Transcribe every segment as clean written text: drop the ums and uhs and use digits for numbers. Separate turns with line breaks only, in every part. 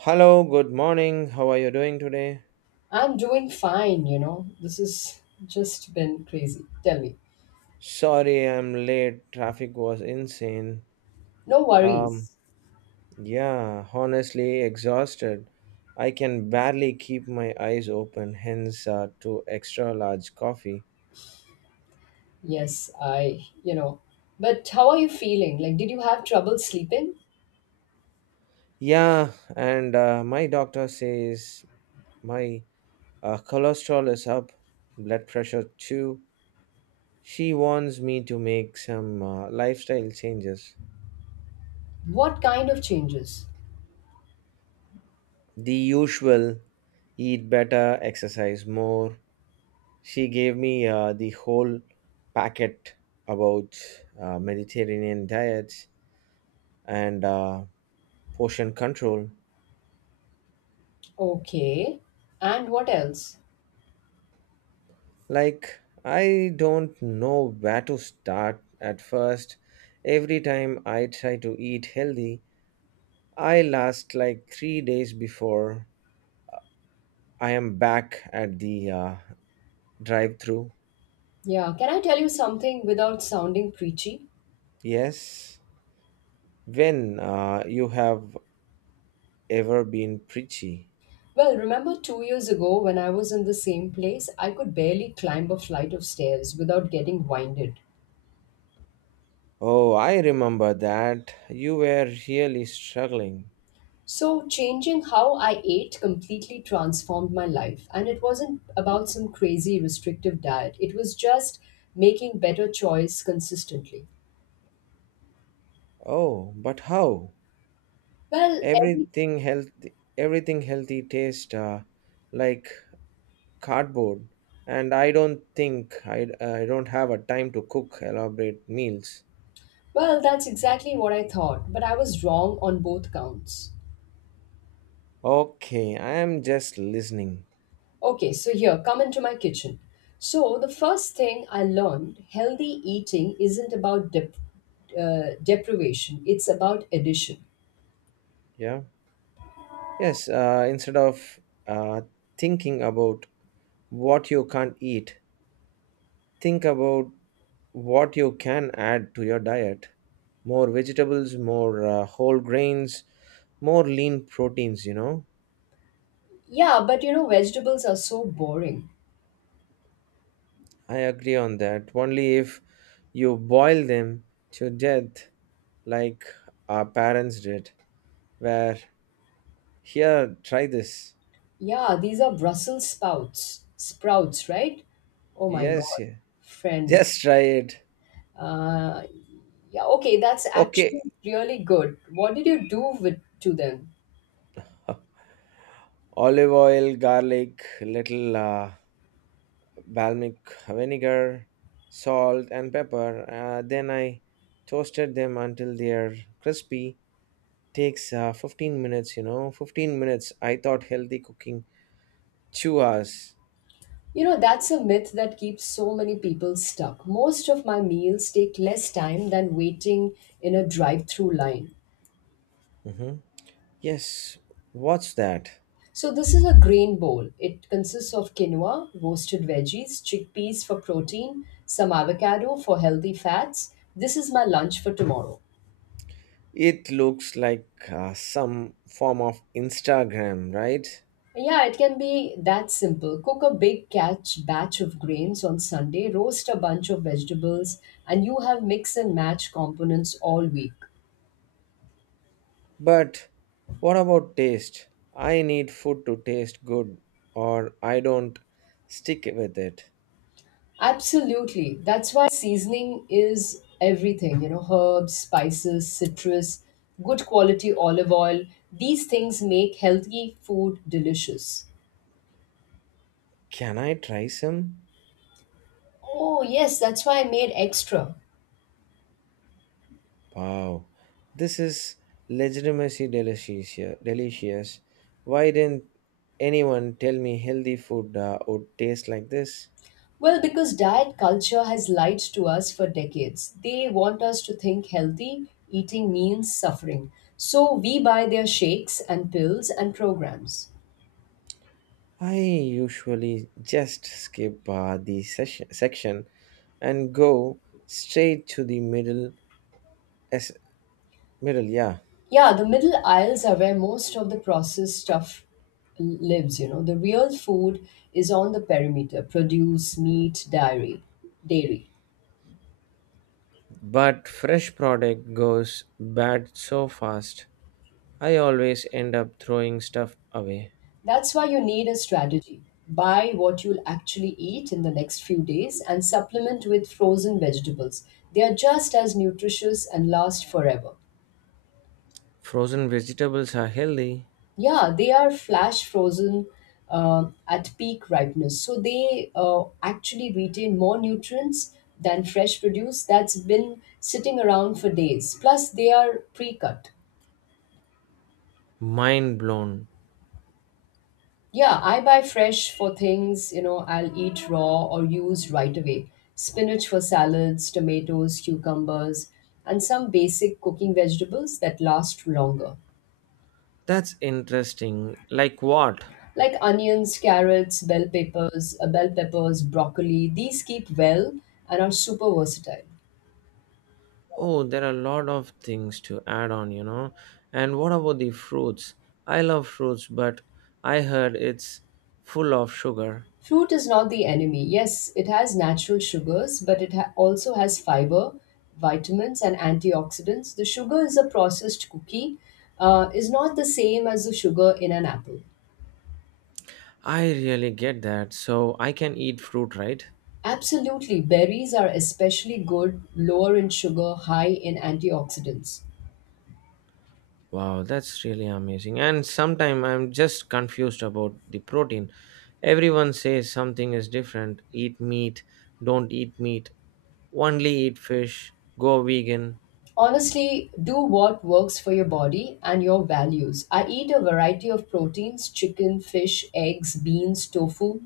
Hello, good morning. How are you doing today?
I'm doing fine. This has just been crazy. Tell me.
Sorry, I'm late. Traffic was insane.
No
Um,
worries.
yeah, honestly, exhausted. I can barely keep my eyes open, hence, two extra large coffee.
Yes, I. But how are you feeling? Like, did you have trouble sleeping?
Yeah, and my doctor says my cholesterol is up, blood pressure too. She warns me to make some lifestyle changes.
What kind of changes?
The usual: eat better, exercise more. She gave me the whole packet about Mediterranean diets and portion control.
Okay. And what else?
Like, I don't know where to start at first. Every time I try to eat healthy, I last like 3 days before I am back at the drive through.
Yeah, can I tell you something without sounding preachy?
Yes. When you have ever been preachy.
Well, remember 2 years ago when I was in the same place, I could barely climb a flight of stairs without getting winded.
Oh, I remember that. You were really struggling.
So, changing how I ate completely transformed my life. And it wasn't about some crazy restrictive diet, it was just making better choice consistently.
Oh, but how?
Well, every,
Everything healthy tastes like cardboard, and I don't think I don't have a time to cook elaborate meals.
well, that's exactly what I thought, but I was wrong on both counts.
Okay, I am just listening.
Okay, so here, come into my kitchen. So, the first thing I learned healthy eating isn't about deprivation, it's about addition.
Yeah. Yes, instead of uh, thinking about what you can't eat, think about what you can add to your diet, more vegetables, more whole grains, more lean proteins.
Yeah, but vegetables are so boring.
I agree on that only if you boil them to death, like our parents did. Where, here, try this.
Yeah, these are Brussels sprouts, right? Oh my
Yes,
God,
yeah.
friend.
Just try it.
Uh, yeah, okay, that's actually
Okay,
really good. What did you do with to them?
olive oil, garlic, little balsamic vinegar, salt and pepper. Then I toasted them until they are crispy. Takes 15 minutes. You know, 15 minutes. I thought healthy cooking 2 hours.
You know, that's a myth that keeps so many people stuck. Most of my meals take less time than waiting in a drive-through line.
Hmm, yes. What's that?
So this is a grain bowl. It consists of quinoa, roasted veggies, chickpeas for protein, some avocado for healthy fats. This is my lunch for tomorrow.
It looks like some form of Instagram, right?
Yeah, it can be that simple. Cook a big catch batch of grains on Sunday, roast a bunch of vegetables, and you have mix and match components all week.
But what about taste? I need food to taste good, or I don't stick with it.
Absolutely. That's why seasoning is everything, herbs, spices, citrus, good quality olive oil. These things make healthy food delicious.
Can I try some?
Oh, yes, that's why I made extra.
Wow, this is legitimacy delicious. Delicious. Why didn't anyone tell me healthy food would taste like this?
Well, because diet culture has lied to us for decades. They want us to think healthy eating means suffering. So we buy their shakes and pills and programs.
I usually just skip section and go straight to the middle. As, middle, yeah.
Yeah, the middle aisles are where most of the processed stuff lives. The real food is on the perimeter produce, meat, dairy.
But fresh product goes bad so fast. I always end up throwing stuff away.
That's why you need a strategy. Buy what you'll actually eat in the next few days and supplement with frozen vegetables. They are just as nutritious and last forever.
Frozen vegetables are healthy.
Yeah, they are flash frozen at peak ripeness. So they actually retain more nutrients than fresh produce that's been sitting around for days. Plus, they are pre cut.
Mind blown.
Yeah, I buy fresh for things I'll eat raw or use right away. Spinach for salads, tomatoes, cucumbers, and some basic cooking vegetables that last longer.
That's interesting. Like what?
Like onions, carrots, bell peppers, broccoli. These keep well and are super versatile.
Oh, there are a lot of things to add on. And what about the fruits? I love fruits, but I heard it's full of sugar.
Fruit is not the enemy. Yes, it has natural sugars, but it also has fiber, vitamins, and antioxidants. The sugar is a processed cookie, is not the same as the sugar in an apple.
I really get that. So I can eat fruit, right?
Absolutely, berries are especially good, lower in sugar, high in antioxidants.
Wow, that's really amazing. And sometimes I'm just confused about the protein. Everyone says something is different. Eat meat, don't eat meat, only eat fish, go vegan,
Honestly, do what works for your body and your values. I eat a variety of proteins chicken, fish, eggs, beans, tofu.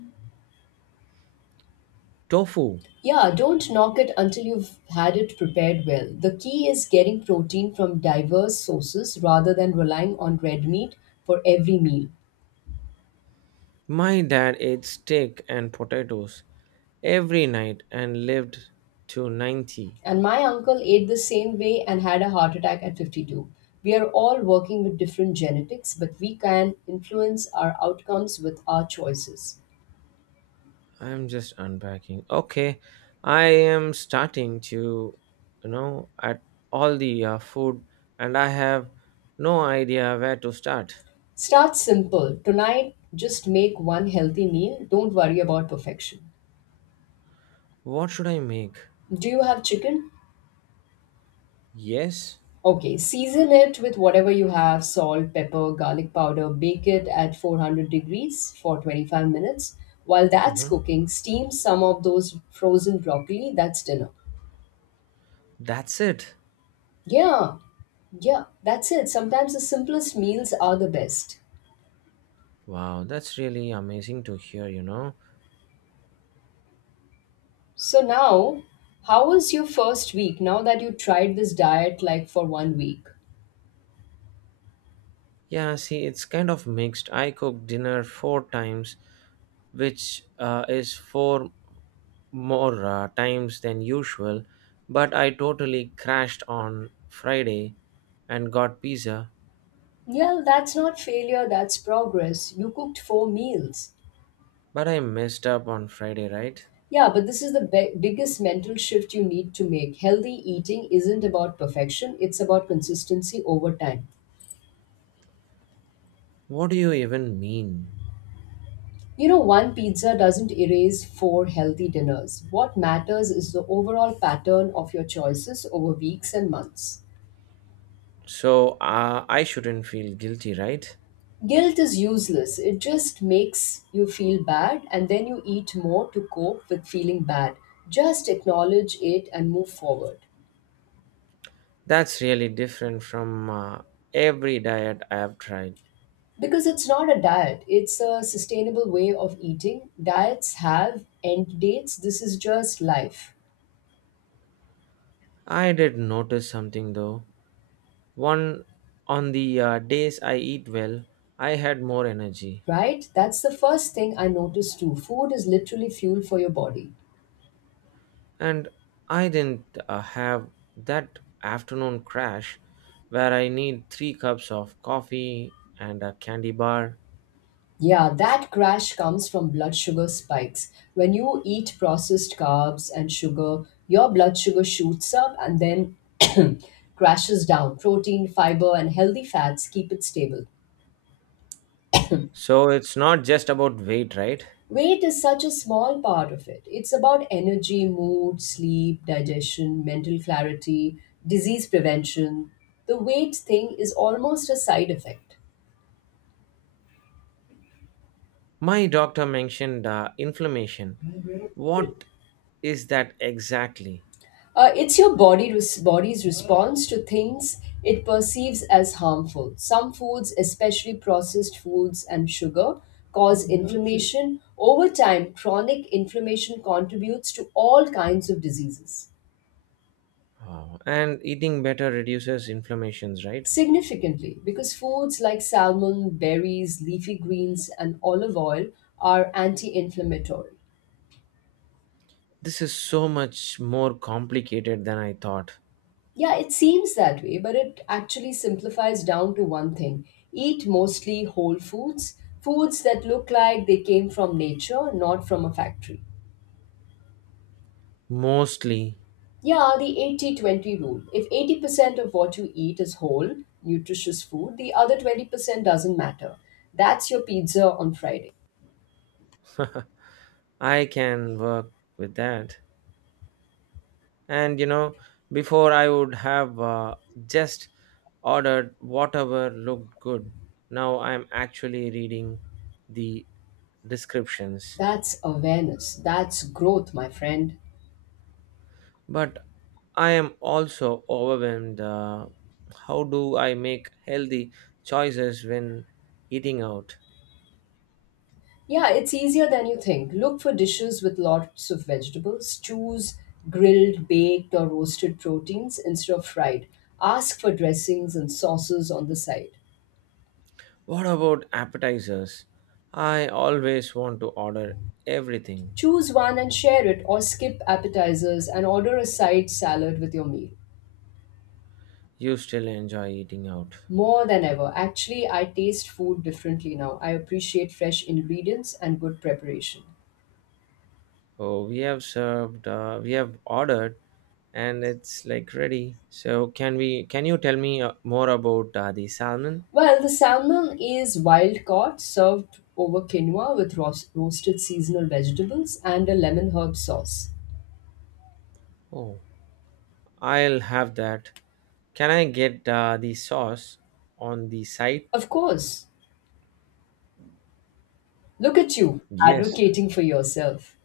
tofu.
Yeah, don't knock it until you've had it prepared well. The key is getting protein from diverse sources rather than relying on red meat for every meal.
My dad ate steak and potatoes every night and lived to 90.
And my uncle ate the same way and had a heart attack at 52. We are all working with different genetics, but we can influence our outcomes with our choices.
I'm just unpacking. Okay, I am starting to at all the food, and I have no idea where to start.
Start simple. Tonight, just make one healthy meal. Don't worry about perfection.
What should I make?
Do you have chicken?
Yes?
Okay, season it with whatever you have salt, pepper, garlic powder. Bake it at 400 degrees for 25 minutes. While that's
Mm-hmm.
cooking, steam some of those frozen broccoli. That's dinner.
That's it.
Yeah, yeah, that's it. Sometimes the simplest meals are the best.
Wow, that's really amazing to hear.
So now, how was your first week now that you tried this diet like for one week?
Yeah, see, it's kind of mixed. I cook dinner four times, which is four more times than usual, but I totally crashed on Friday and got pizza.
Yeah, that's not failure, that's progress. You cooked four meals.
But I messed up on Friday, right?
Yeah, but this is the biggest mental shift you need to make. Healthy eating isn't about perfection, it's about consistency over time.
What do you even mean?
You know, one pizza doesn't erase four healthy dinners. What matters is the overall pattern of your choices over weeks and months.
So I shouldn't feel guilty, right?
Guilt is useless, it just makes you feel bad, and then you eat more to cope with feeling bad. Just acknowledge it and move forward.
That's really different from every diet I have tried.
Because it's not a diet, it's a sustainable way of eating. Diets have end dates. This is just life,
I did notice something though. One On the days I eat well, I had more energy.
right? That's the first thing I noticed too. Food is literally fuel for your body.
And I didn't have that afternoon crash where I need three cups of coffee and a candy bar.
Yeah, that crash comes from blood sugar spikes. When you eat processed carbs and sugar, your blood sugar shoots up and then crashes down. Protein, fiber, and healthy fats keep it stable.
So it's not just about weight, right?
Weight is such a small part of it. It's about energy, mood, sleep, digestion, mental clarity, disease prevention. The weight thing is almost a side effect.
My doctor mentioned inflammation. What is that exactly?
It's your body's response to things it perceives as harmful. Some foods, especially processed foods and sugar, cause inflammation. Over time, chronic inflammation contributes to all kinds of diseases.
Oh, and eating better reduces inflammations, right?
Significantly, because foods like salmon, berries, leafy greens, and olive oil are anti inflammatory.
This is so much more complicated than I thought.
Yeah, it seems that way, but it actually simplifies down to one thing eat mostly whole foods, foods that look like they came from nature, not from a factory.
Mostly,
Yeah, the 80/20 rule. If 80% of what you eat is whole, nutritious food, the other 20% doesn't matter. That's your pizza on Friday.
I can work with that. And before I would have just ordered whatever looked good. Now I am actually reading the descriptions.
That's awareness. That's growth, my friend.
But I am also overwhelmed. How do I make healthy choices when eating out?
Yeah, it's easier than you think. Look for dishes with lots of vegetables. Choose grilled, baked, or roasted proteins instead of fried. Ask for dressings and sauces on the side.
What about appetizers? I always want to order everything.
Choose one and share it, or skip appetizers and order a side salad with your meal.
You still enjoy eating out?
More than ever, actually, I taste food differently now. I appreciate fresh ingredients and good preparation.
Oh, we have ordered, and it's like ready. So can we? Can you tell me more about the salmon?
Well, the salmon is wild caught, served over quinoa with roasted seasonal vegetables and a lemon herb sauce.
Oh, I'll have that. Can I get the sauce on the side?
Of course, look at you
Yes.
advocating for yourself.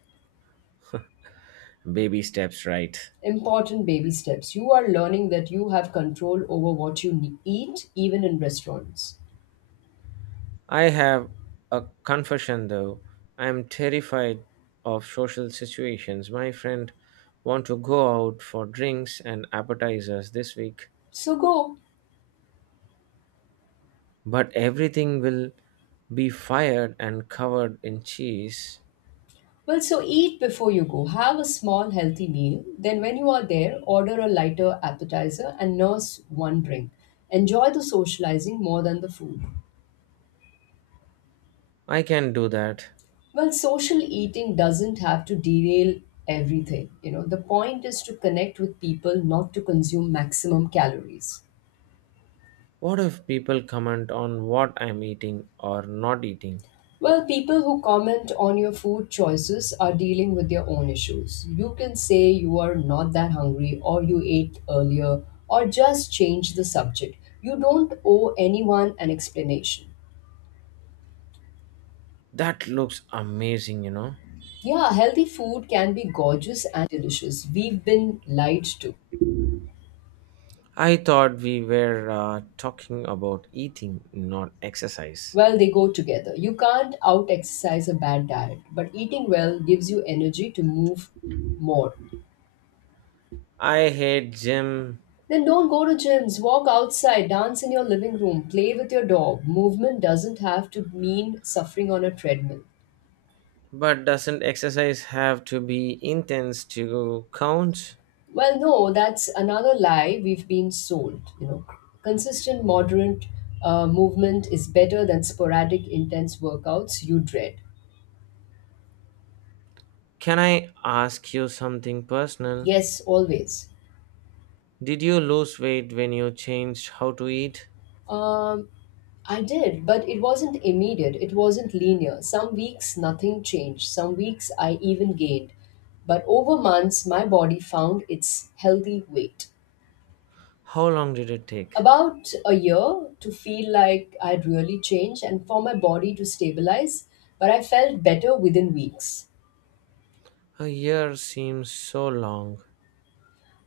Baby steps, right?
Important baby steps. You are learning that you have control over what you eat, even in restaurants.
I have a confession though. I'm terrified of social situations. My friend want to go out for drinks and appetizers this week,
So go.
but everything will be fired and covered in cheese.
Well, so eat before you go. Have a small healthy meal. Then, when you are there, order a lighter appetizer and nurse one drink. Enjoy the socializing more than the food.
I can do that.
Well, social eating doesn't have to derail everything. You know, the point is to connect with people, not to consume maximum calories.
What if people comment on what I'm eating or not eating?
Well, people who comment on your food choices are dealing with their own issues. You can say you are not that hungry, or you ate earlier, or just change the subject. You don't owe anyone an explanation.
That looks amazing.
Yeah, healthy food can be gorgeous and delicious. We've been lied to.
I thought we were talking about eating, not exercise.
Well, they go together. You can't out exercise a bad diet, but eating well gives you energy to move more.
I hate gym,
Then don't go to gyms, walk outside, dance in your living room, play with your dog. Movement doesn't have to mean suffering on a treadmill.
but doesn't exercise have to be intense to count?
Well, no, that's another lie we've been sold. You know, consistent, moderate movement is better than sporadic, intense workouts you dread.
Can I ask you something personal?
Yes, always.
Did you lose weight when you changed how to eat?
Um, I did, but it wasn't immediate. It wasn't linear. Some weeks nothing changed. Some weeks I even gained. But over months, my body found its healthy weight.
How long did it take?
About a year to feel like I'd really changed and for my body to stabilize, but I felt better within weeks.
A year seems so long.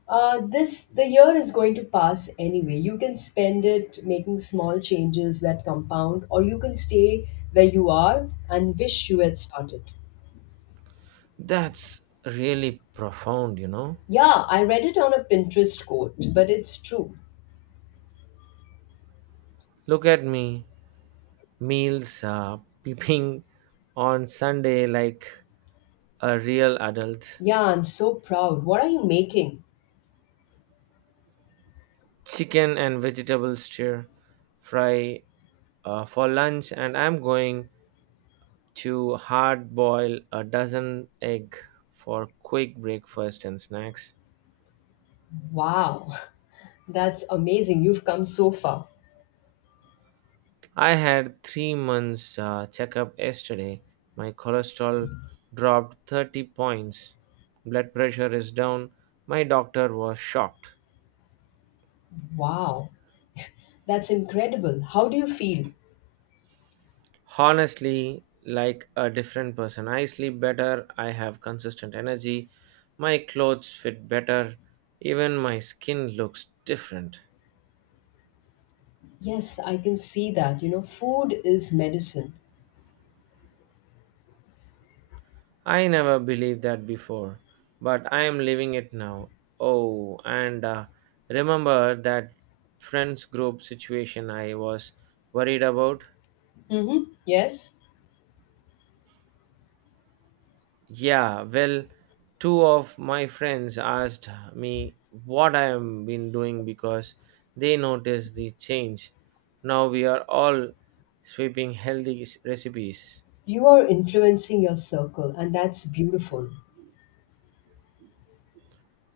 This the year is going to pass anyway. You can spend it making small changes that compound, or you can stay where you are and wish you had started.
That's really profound.
Yeah, I read it on a Pinterest quote, but it's true.
Look at me, meals are peeping on Sunday like a real adult.
Yeah, I'm so proud. What are you making?
Chicken and vegetable stir fry for lunch, and I'm going to hard boil a dozen egg for quick breakfast and snacks.
Wow, that's amazing. You've come so far.
I had 3 months checkup yesterday. My cholesterol dropped 30 points. Blood pressure is down. My doctor was shocked.
Wow, that's incredible. How do you feel?
Honestly, like a different person. I sleep better. I have consistent energy. My clothes fit better. Even my skin looks different.
Yes, I can see that. You know, food is medicine.
I never believed that before, but I am living it now. Oh, and remember that friends group situation I was worried about?
Mm-hmm. Yes,
Yeah, well, two of my friends asked me what I have been doing because they noticed the change. Now we are all sweeping healthy recipes.
you are influencing your circle, and that's beautiful.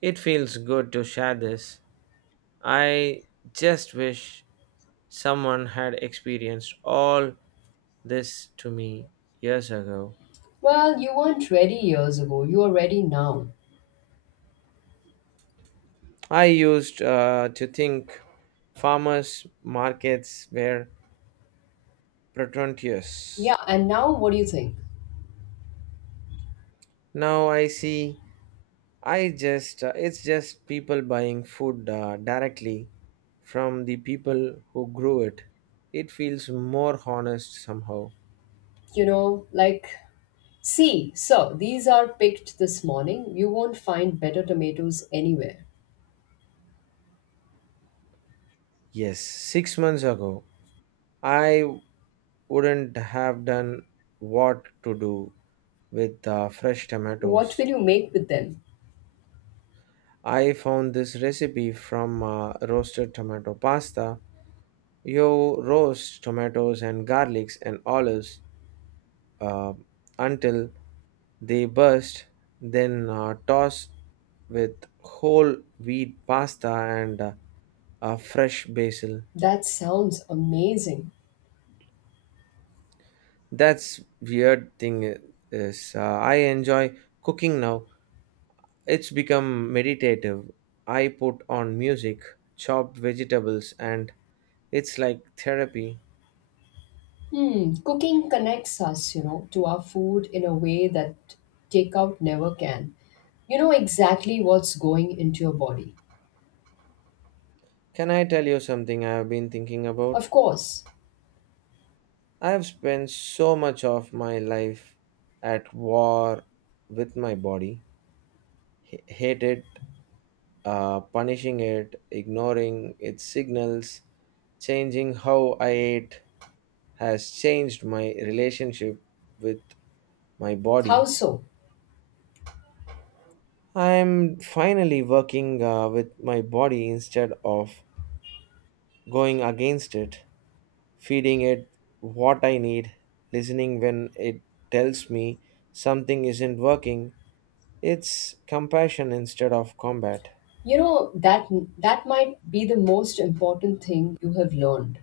It feels good to share this. I just wish someone had experienced all this to me years ago.
Well, you weren't ready years ago. You are ready now.
I used to think farmers' markets were
Yeah,
pretentious.
and now what do you think?
Now I see, I just it's just people buying food directly from the people who grew it. It feels more honest somehow.
You know, like see, so these are picked this morning. You won't find better tomatoes anywhere.
Yes, 6 months ago I wouldn't have done what to do with fresh
What
tomatoes.
will you make with them?
I found this recipe from roasted tomato pasta. You roast tomatoes and garlics and olives uh, until they burst, then toss with whole wheat pasta and fresh basil.
That sounds amazing.
That's weird thing I- is I enjoy cooking now. It's become meditative. I put on music, chop vegetables, and it's like therapy.
Hmm, cooking connects us to our food in a way that takeout never can. You know exactly what's going into your body.
Can I tell you something I have been thinking about?
Of course.
I have spent so much of my life at war with my body, hate it, punishing it, ignoring its signals. Changing how I ate has changed my relationship with my
How
body.
so?
I am finally working with my body instead of going against it, feeding it what I need, listening when it tells me something isn't working. It's compassion instead of combat.
You know that that might be the most important thing you have learned.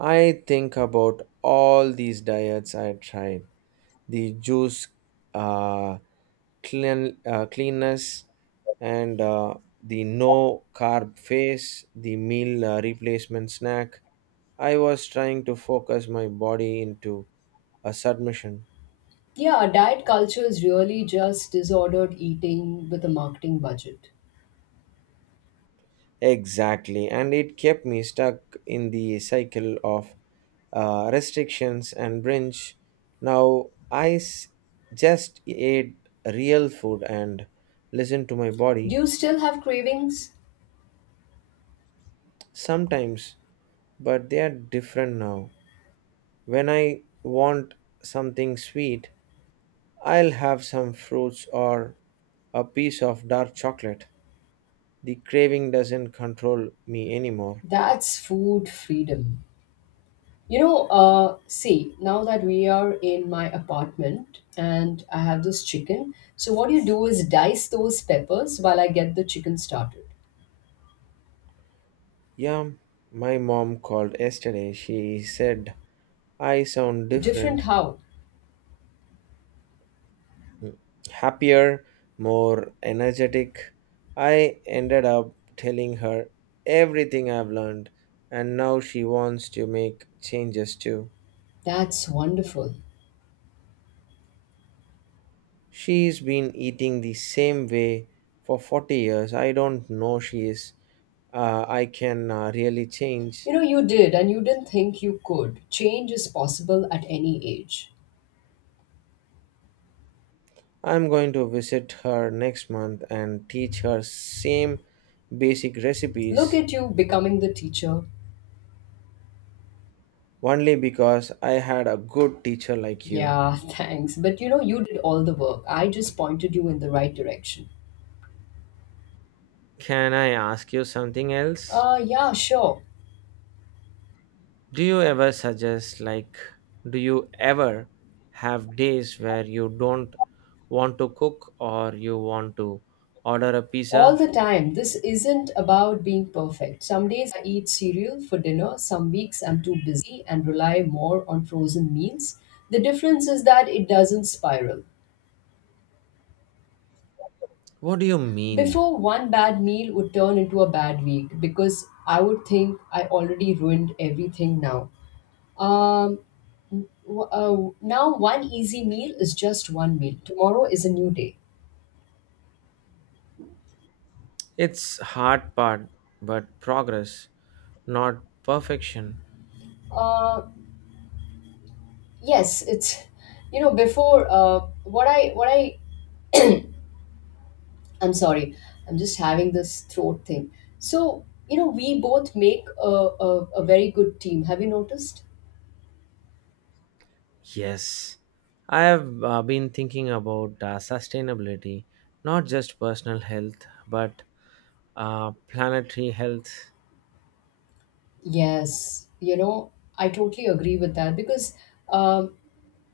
I think about all these diets I tried, the juice, uh, clean, cleanness, and the no carb phase, the meal replacement snack. I was trying to focus my body into a submission.
Yeah, diet culture is really just disordered eating with a marketing budget.
Exactly, and it kept me stuck in the cycle of restrictions and binge. Now I just ate real food and listened to my
Do
body.
you still have cravings?
Sometimes, but they are different now. When I want something sweet, I'll have some fruits or a piece of dark chocolate. The craving doesn't control me anymore.
That's food freedom. You know, see, now that we are in my apartment and I have this chicken, so what you do is dice those peppers while I get the chicken started.
Yeah, my mom called yesterday. She said I sound
Different
different,
how?
happier, more energetic. I ended up telling her everything I've learned, and now she wants to make changes too.
That's wonderful.
She's been eating the same way for 40 years. I don't know she is. I can really change.
You know, you did and you didn't think you could. Change is possible at any age.
I'm going to visit her next month and teach her same basic
Look
recipes,
at you becoming the teacher.
only because I had a good teacher like you.
Yeah, thanks. But you did all the work. I just pointed you in the right direction.
Can I ask you something else?
Yeah, sure.
Do you ever suggest, like, do you ever have days where you don't want to cook or you want to order a
All
pizza?
the time. This isn't about being perfect. Some days I eat cereal for dinner, some weeks I'm too busy and rely more on frozen meals. The difference is that it doesn't spiral.
What do you mean?
Before, one bad meal would turn into a bad week because I would think I already ruined everything now. Um, Now, one easy meal is just one meal. Tomorrow is a new day.
It's hard part, but progress, not perfection.
Uh, yes, it's, before, what I I'm sorry. I'm just having this throat thing. So, we both make a, a very good team. Have you noticed?
Yes, I have been thinking about sustainability, not just personal health, but planetary health.
Yes. You know, I totally agree with that because um,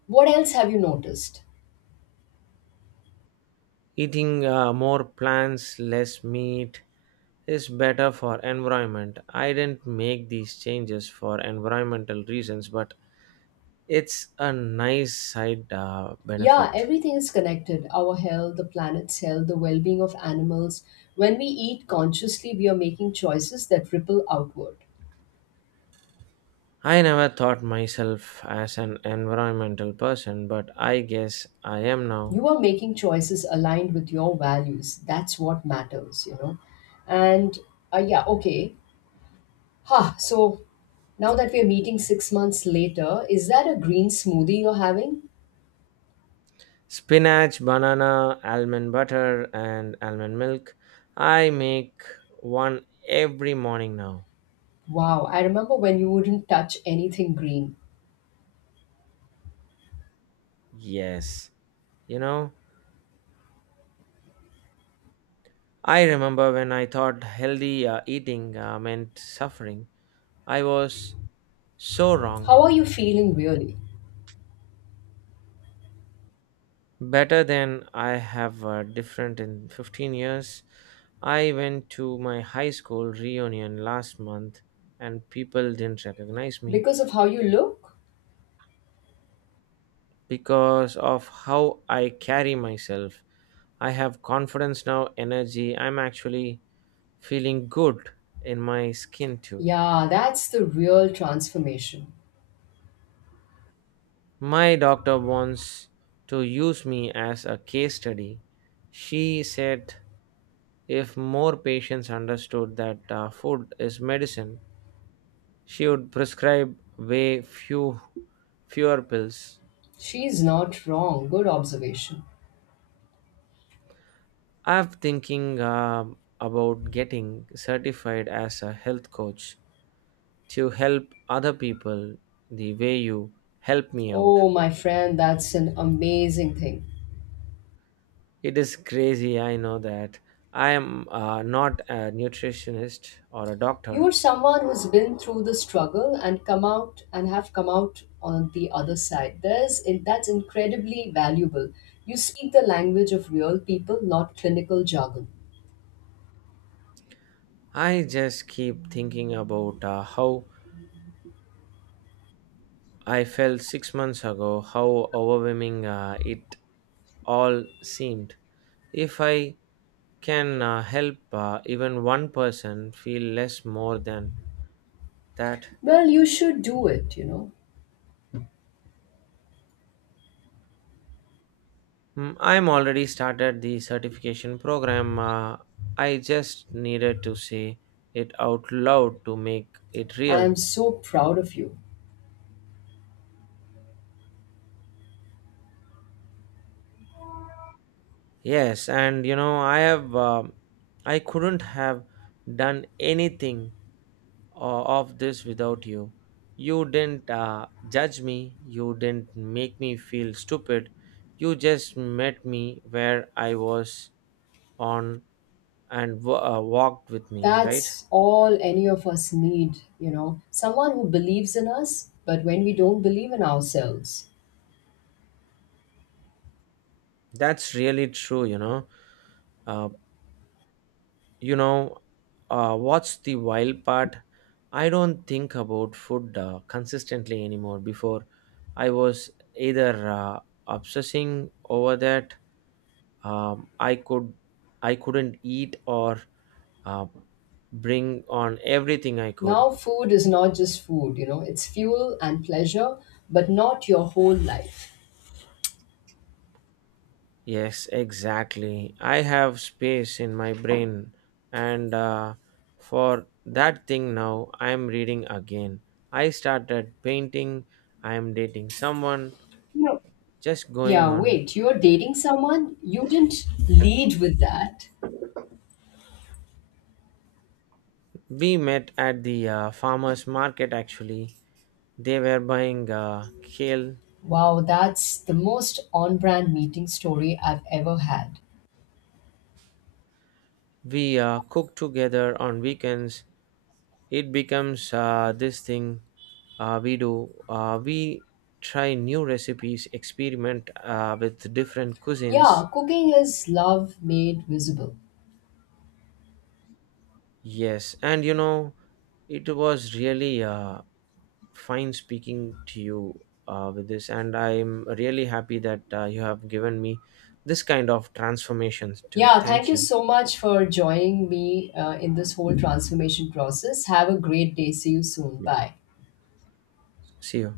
what else have you noticed?
Eating more plants, less meat is better for environment. I didn't make these changes for environmental reasons, but it's a nice side
Yeah,
benefit.
everything is connected our health, the planet's health, the well being of animals. When we eat consciously, we are making choices that ripple outward.
I never thought myself as an environmental person, but I guess I am now.
You are making choices aligned with your values. That's what matters. And yeah, okay. So now that we're meeting 6 months later, is that a green smoothie you're having?
Spinach, banana, almond butter, and almond milk. I make one every morning now.
Wow, I remember when you wouldn't touch anything green.
Yes. You know, I remember when I thought healthy eating meant suffering. I was so wrong.
How are you feeling really?
Better than I have different in 15 years. I went to my high school reunion last month, and people didn't recognize me
Because of how you look?
because of how I carry myself. I have confidence now, energy. I'm actually feeling good in my skin too.
Yeah, that's the real transformation.
My doctor wants to use me as a case study. She said if more patients understood that food is medicine, she would prescribe way fewer pills.
She's not wrong. Good observation.
I'm thinking about getting certified as a health coach to help other people the way you help me out.
Oh, my friend, that's an amazing thing.
It is crazy, I know that. I am not a nutritionist or a doctor.
You're someone who's been through the struggle and come out and have come out on the other side. There's in that's incredibly valuable. You speak the language of real people, not clinical jargon.
I just keep thinking about how I felt 6 months ago, how overwhelming it all seemed. If I can help even one person feel less more than that,
Well, you should do it.
Mm, I'm already started the certification program. I just needed to say it out loud to make it
I am
real.
so proud of you.
Yes, and I couldn't have done anything of this without you. You didn't judge me, you didn't make me feel stupid, you just met me where I was on, and walked with me, right?
That's all any of us need. Someone who believes in us, but when we don't believe in ourselves.
That's really true. Uh, you know, what's the wild part? I don't think about food consistently anymore. Before, I was either obsessing over that um, i could I couldn't eat, or uh, bring on everything I could.
Now, food is not just food, it's fuel and pleasure, but not your whole life.
Yes, exactly, I have space in my brain and for that thing. Now I am reading again, I started painting, I am dating someone, just going
Yeah,
on.
wait, you're dating someone? You didn't lead with that.
We met at the farmers market actually, they were buying kale.
Wow, that's the most on brand meeting story I've ever had.
We cook together on weekends, it becomes this thing. We try new recipes, experiment with different cuisines.
Yeah, cooking is love made visible.
Yes, and it was really fine speaking to you with this, and I'm really happy that you have given me this kind of transformations too.
Yeah, thank
Thank
you
you.
so much for joining me in this whole transformation process. Have a great day. See you soon. Bye.
See you.